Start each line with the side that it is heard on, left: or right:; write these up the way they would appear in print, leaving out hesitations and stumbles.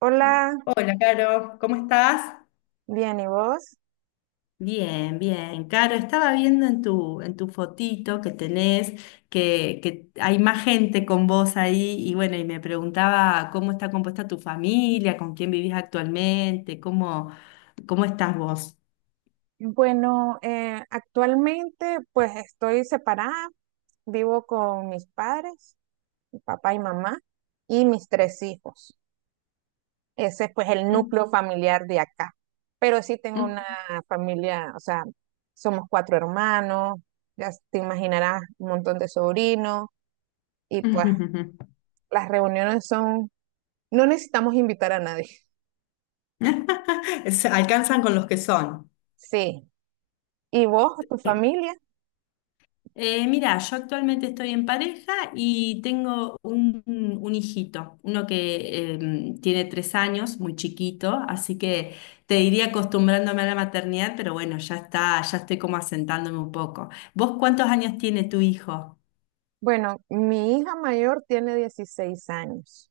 right: Hola,
left: Hola, Caro, ¿cómo estás?
right: bien, ¿y vos?
left: Bien, bien. Caro, estaba viendo en tu fotito que tenés que hay más gente con vos ahí y bueno, y me preguntaba cómo está compuesta tu familia, con quién vivís actualmente, cómo estás vos.
right: Bueno, actualmente pues estoy separada, vivo con mis padres, mi papá y mamá, y mis tres hijos. Ese es pues el
left: Mm,
right: núcleo familiar de acá. Pero sí tengo una
left: mm.
right: familia, o sea, somos cuatro hermanos, ya te imaginarás un montón de sobrinos, y pues las reuniones son, no necesitamos invitar a nadie.
left: Se alcanzan con los que son.
right: Sí, ¿y vos, tu familia?
left: Mira, yo actualmente estoy en pareja y tengo un hijito, uno que tiene 3 años, muy chiquito, así que te diría acostumbrándome a la maternidad, pero bueno, ya está, ya estoy como asentándome un poco. ¿Vos cuántos años tiene tu hijo?
right: Bueno, mi hija mayor tiene 16 años.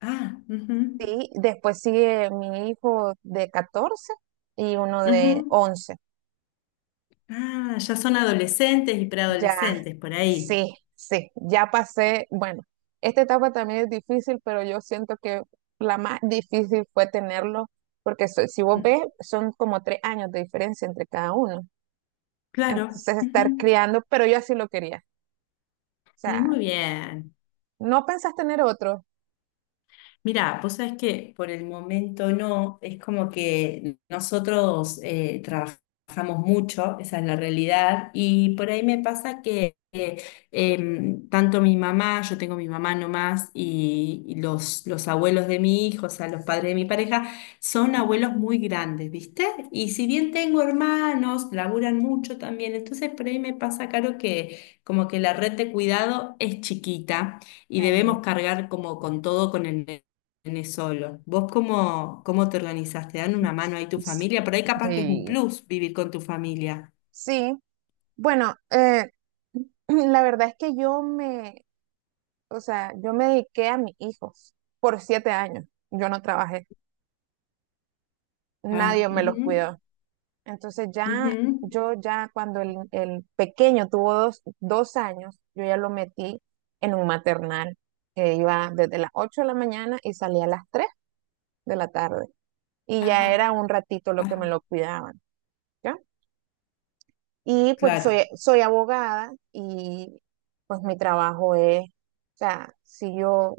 left: Ah, ujú,
right: Sí, después sigue mi hijo de 14 y uno de
left: ujú.
right: 11.
left: Ah, ya son adolescentes y
right: Ya,
left: preadolescentes por ahí.
right: sí, sí, ya pasé. Bueno, esta etapa también es difícil, pero yo siento que la más difícil fue tenerlo, porque si vos
left: Ujú,
right: ves, son como 3 años de diferencia entre cada uno.
left: claro.
right: Entonces, estar
left: Ujú.
right: criando, pero yo así lo quería. O sea,
left: Muy bien.
right: ¿no pensás tener otro?
left: Mira, vos sabés que por el momento no, es como que nosotros trabajamos mucho, esa es la realidad, y por ahí me pasa que tanto mi mamá, yo tengo mi mamá nomás, y los abuelos de mi hijo, o sea, los padres de mi pareja, son abuelos muy grandes, ¿viste? Y si bien tengo hermanos, laburan mucho también, entonces por ahí me pasa, Caro, que como que la red de cuidado es chiquita y
right: Ajá.
left: debemos cargar como con todo con el tenés solo. ¿Vos cómo te organizás? ¿Te dan una mano ahí tu familia? Por ahí capaz que es un
right: Sí,
left: plus vivir con tu familia.
right: sí, bueno, la verdad es que o sea, yo me dediqué a mis hijos por 7 años. Yo no trabajé,
left: Ah,
right: nadie me los
left: ujú,
right: cuidó. Entonces ya,
left: ujú,
right: yo ya cuando el pequeño tuvo dos años, yo ya lo metí en un maternal que iba desde las 8 de la mañana y salía a las 3 de la tarde. Y ya
left: ajá,
right: era un ratito lo que me
left: ajá,
right: lo cuidaban. ¿Ya? Y pues
left: claro.
right: soy abogada y pues mi trabajo es, o sea, si yo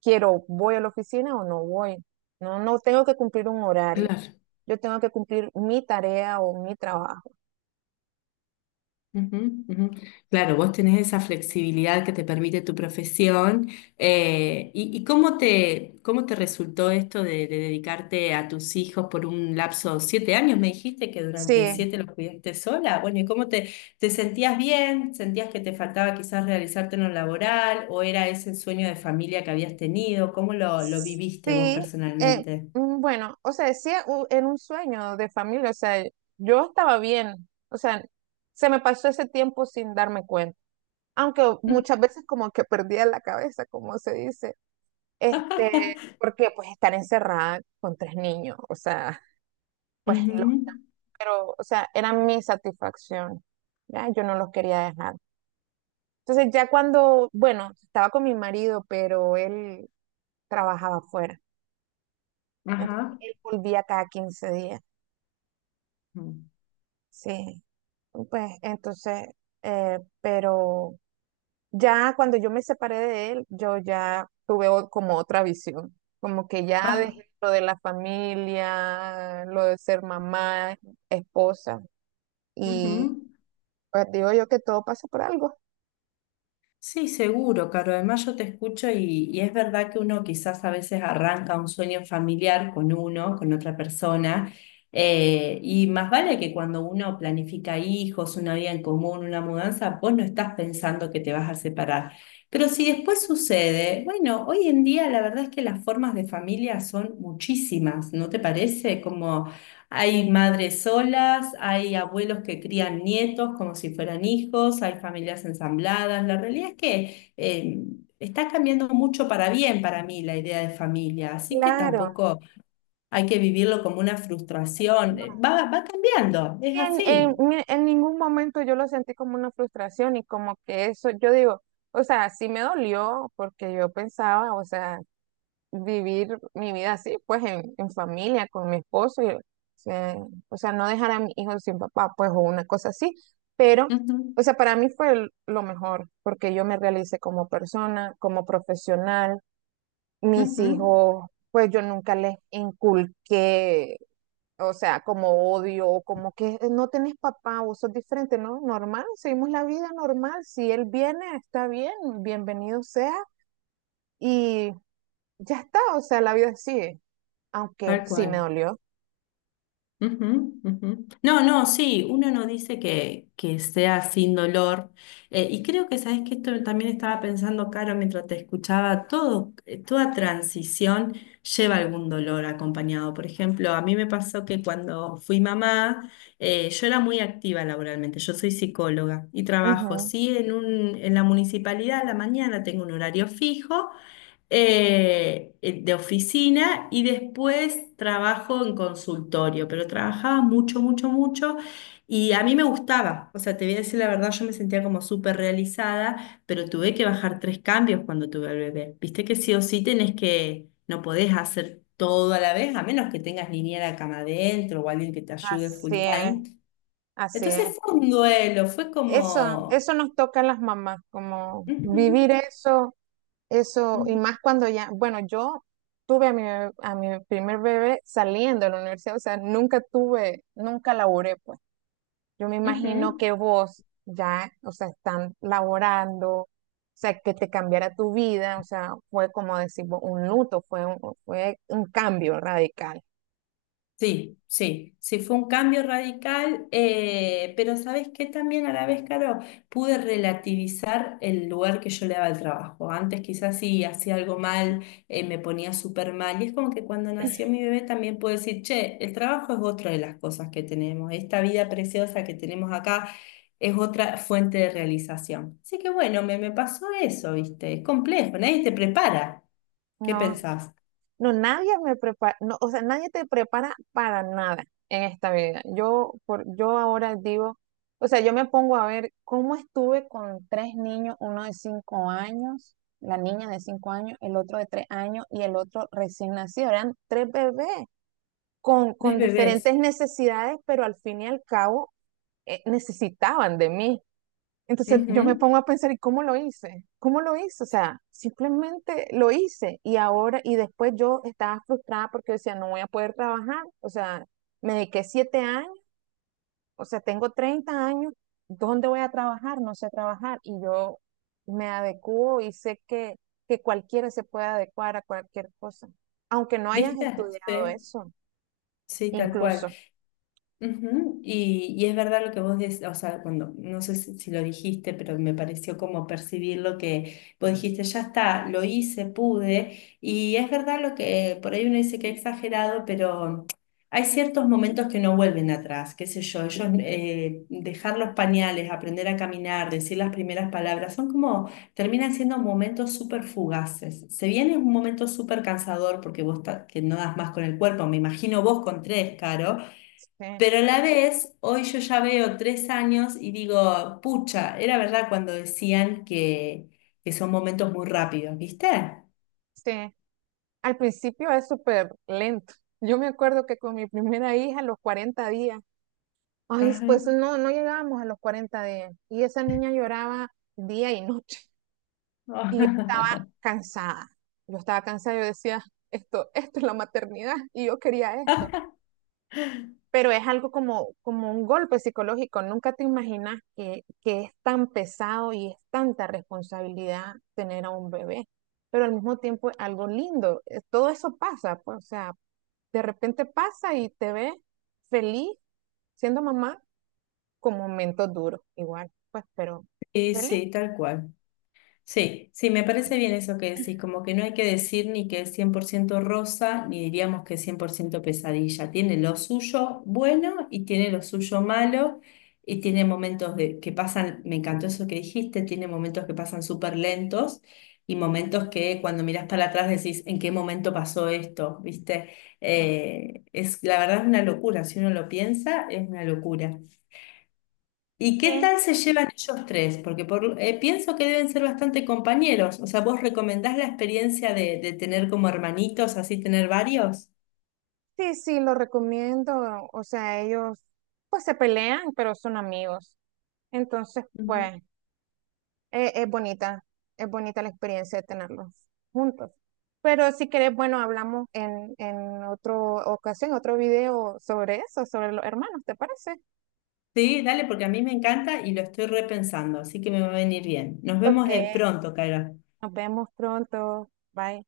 right: quiero, voy a la oficina o no voy. No, no tengo que cumplir un horario.
left: Claro.
right: Yo tengo que cumplir mi tarea o mi trabajo.
left: Ujú, ujú. Claro, vos tenés esa flexibilidad que te permite tu profesión. Y cómo te resultó esto de dedicarte a tus hijos por un lapso de 7 años? Me dijiste que durante
right: Sí,
left: siete los cuidaste sola. Bueno, ¿y cómo te sentías bien? ¿Sentías que te faltaba quizás realizarte en lo laboral? ¿O era ese sueño de familia que habías tenido? ¿Cómo lo viviste vos
right: sí. eh,
left: personalmente?
right: bueno, o sea, sí, era un sueño de familia. O sea, yo estaba bien. O sea, se me pasó ese tiempo sin darme cuenta. Aunque muchas veces como que perdía la cabeza, como se dice. Este, porque pues estar encerrada con tres niños, o sea, pues lo,
left: Ujú,
right: pero, o sea, era mi satisfacción, ya, yo no los quería dejar. Entonces ya cuando, bueno, estaba con mi marido, pero él trabajaba afuera, entonces
left: ajá.
right: él volvía cada 15 días, sí, pues entonces, pero ya cuando yo me separé de él, yo ya tuve como otra visión, como que ya
left: Ah,
right: dejé lo de la familia, lo de ser mamá, esposa,
left: ujú.
right: y pues digo yo que todo pasa por algo.
left: Sí, seguro, Caro. Además yo te escucho y es verdad que uno quizás a veces arranca un sueño familiar con uno, con otra persona, y más vale que cuando uno planifica hijos, una vida en común, una mudanza, vos no estás pensando que te vas a separar. Pero si después sucede, bueno, hoy en día la verdad es que las formas de familia son muchísimas, ¿no te parece? Como hay madres solas, hay abuelos que crían nietos como si fueran hijos, hay familias ensambladas. La realidad es que está cambiando mucho para bien para mí la idea de familia, así que
right: Claro.
left: tampoco hay que vivirlo como una frustración. Eh,
right: No.
left: Va, va cambiando, es
right: Sí,
left: así.
right: en ningún momento yo lo sentí como una frustración, y como que eso, yo digo, o sea, sí me dolió porque yo pensaba, o sea, vivir mi vida así, pues en familia, con mi esposo, y, eh, o sea, no dejar a mi hijo sin papá, pues o una cosa así, pero,
left: Ujú,
right: o sea, para mí fue lo mejor, porque yo me realicé como persona, como profesional, mis
left: ujú,
right: hijos, pues yo nunca les inculqué, o sea, como odio, o como que no tenés papá, vos sos diferente, ¿no? Normal, seguimos la vida normal, si él viene, está bien, bienvenido sea", y ya está, o sea, la vida sigue aunque
left: tal
right: sí me
left: cual.
right: dolió.
left: Ujú, ujú. No, no, sí, uno no dice que, sea sin dolor. Y creo que, sabes que esto también estaba pensando, Caro, mientras te escuchaba, todo, toda transición lleva algún dolor acompañado. Por ejemplo, a mí me pasó que cuando fui mamá, yo era muy activa laboralmente, yo soy psicóloga y trabajo,
right: Ujú,
left: sí, en la municipalidad, a la mañana tengo un horario fijo de oficina y después trabajo en consultorio, pero trabajaba mucho, mucho, mucho y a mí me gustaba, o sea, te voy a decir la verdad, yo me sentía como súper realizada, pero tuve que bajar tres cambios cuando tuve al bebé. Viste que sí o sí tenés que, no podés hacer todo a la vez, a menos que tengas niñera cama adentro o alguien que te ayude
right: así
left: full
right: es,
left: time.
right: así
left: Entonces
right: es.
left: fue un duelo, fue
right: Eso,
left: como...
right: eso nos toca a las mamás, como
left: Ujú,
right: vivir eso, eso, y
left: ujú,
right: más cuando ya, bueno, yo tuve a a mi primer bebé saliendo de la universidad, o sea, nunca tuve, nunca laboré, pues. Yo me
left: ujú.
right: imagino que vos ya, o sea, están laborando, o sea, que te cambiara tu vida, o sea, fue como decir, un luto, fue un cambio radical.
left: Sí, sí, sí, fue un cambio radical, pero ¿sabes qué? También a la vez, Caro, pude relativizar el lugar que yo le daba al trabajo. Antes quizás sí hacía algo mal, me ponía súper mal, y es como que cuando nació mi bebé también puedo decir, che, el trabajo es otra de las cosas que tenemos, esta vida preciosa que tenemos acá es otra fuente de realización. Así que bueno, me pasó eso, ¿viste? Es complejo, nadie te prepara. ¿Qué
right: No.
left: pensás?
right: No, nadie me prepara, no, o sea, nadie te prepara para nada en esta vida. Yo ahora digo, o sea, yo me pongo a ver cómo estuve con tres niños, uno de 5 años, la niña de 5 años, el otro de 3 años y el otro recién nacido. Eran tres bebés con,
left: Tres
right: con
left: bebés.
right: diferentes necesidades, pero al fin y al cabo necesitaban de mí. Entonces yo me
left: Ujú.
right: pongo a pensar, ¿y cómo lo hice? ¿Cómo lo hice? O sea, simplemente lo hice y ahora, y después yo estaba frustrada porque decía, no voy a poder trabajar, o sea, me dediqué 7 años, o sea, tengo 30 años, ¿dónde voy a trabajar? No sé trabajar y yo me adecuo y sé que cualquiera se puede adecuar a cualquier cosa, aunque no hayas
left: ¿Viste?
right: estudiado
left: Sí.
right: eso,
left: Sí, tal cual.
right: incluso.
left: Ujú, y es verdad lo que vos decís, o sea, cuando, no sé si lo dijiste, pero me pareció como percibir lo que vos dijiste, ya está, lo hice, pude, y es verdad lo que por ahí uno dice que he exagerado, pero hay ciertos momentos que no vuelven atrás, qué sé yo, ellos, dejar los pañales, aprender a caminar, decir las primeras palabras, son como, terminan siendo momentos súper fugaces. Se viene un momento súper cansador porque vos que no das más con el cuerpo, me imagino vos con tres, Caro.
right: Sí,
left: Pero a la vez, hoy yo ya veo 3 años y digo, pucha, era verdad cuando decían que, son momentos muy rápidos, ¿viste?
right: sí. Al principio es súper lento. Yo me acuerdo que con mi primera hija, a los 40 días, ay,
left: Ajá.
right: pues no, no llegábamos a los 40 días. Y esa niña lloraba día y noche. Y yo estaba cansada. Yo estaba cansada, yo decía, esto es la maternidad y yo quería esto. Pero es algo como un golpe psicológico. Nunca te imaginas que es tan pesado y es tanta responsabilidad tener a un bebé, pero al mismo tiempo es algo lindo. Todo eso pasa, pues, o sea, de repente pasa y te ves feliz siendo mamá con momentos duros, igual, pues, pero
left: Y
right: feliz.
left: sí, tal cual. Sí, sí, me parece bien eso que decís, como que no hay que decir ni que es 100% rosa, ni diríamos que es 100% pesadilla. Tiene lo suyo bueno y tiene lo suyo malo, y tiene momentos de, que pasan, me encantó eso que dijiste, tiene momentos que pasan súper lentos y momentos que cuando mirás para atrás decís, ¿en qué momento pasó esto? ¿Viste?
right: Sí,
left: La verdad es una locura, si uno lo piensa, es una locura. ¿Y
right: sí,
left: qué tal se llevan ellos tres? Porque pienso que deben ser bastante compañeros. O sea, ¿vos recomendás la experiencia de tener como hermanitos, así tener varios?
right: sí, sí, lo recomiendo. O sea, ellos pues se pelean, pero son amigos. Entonces,
left: Ujú.
right: pues. Es bonita, es bonita la experiencia de tenerlos juntos. Pero si querés, bueno, hablamos en otra ocasión, otro video sobre eso, sobre los hermanos, ¿te parece?
left: Sí, dale, porque a mí me encanta y lo estoy repensando, así que me va a venir bien. Nos
right: Ok,
left: vemos pronto, Cairo.
right: nos vemos pronto. Bye.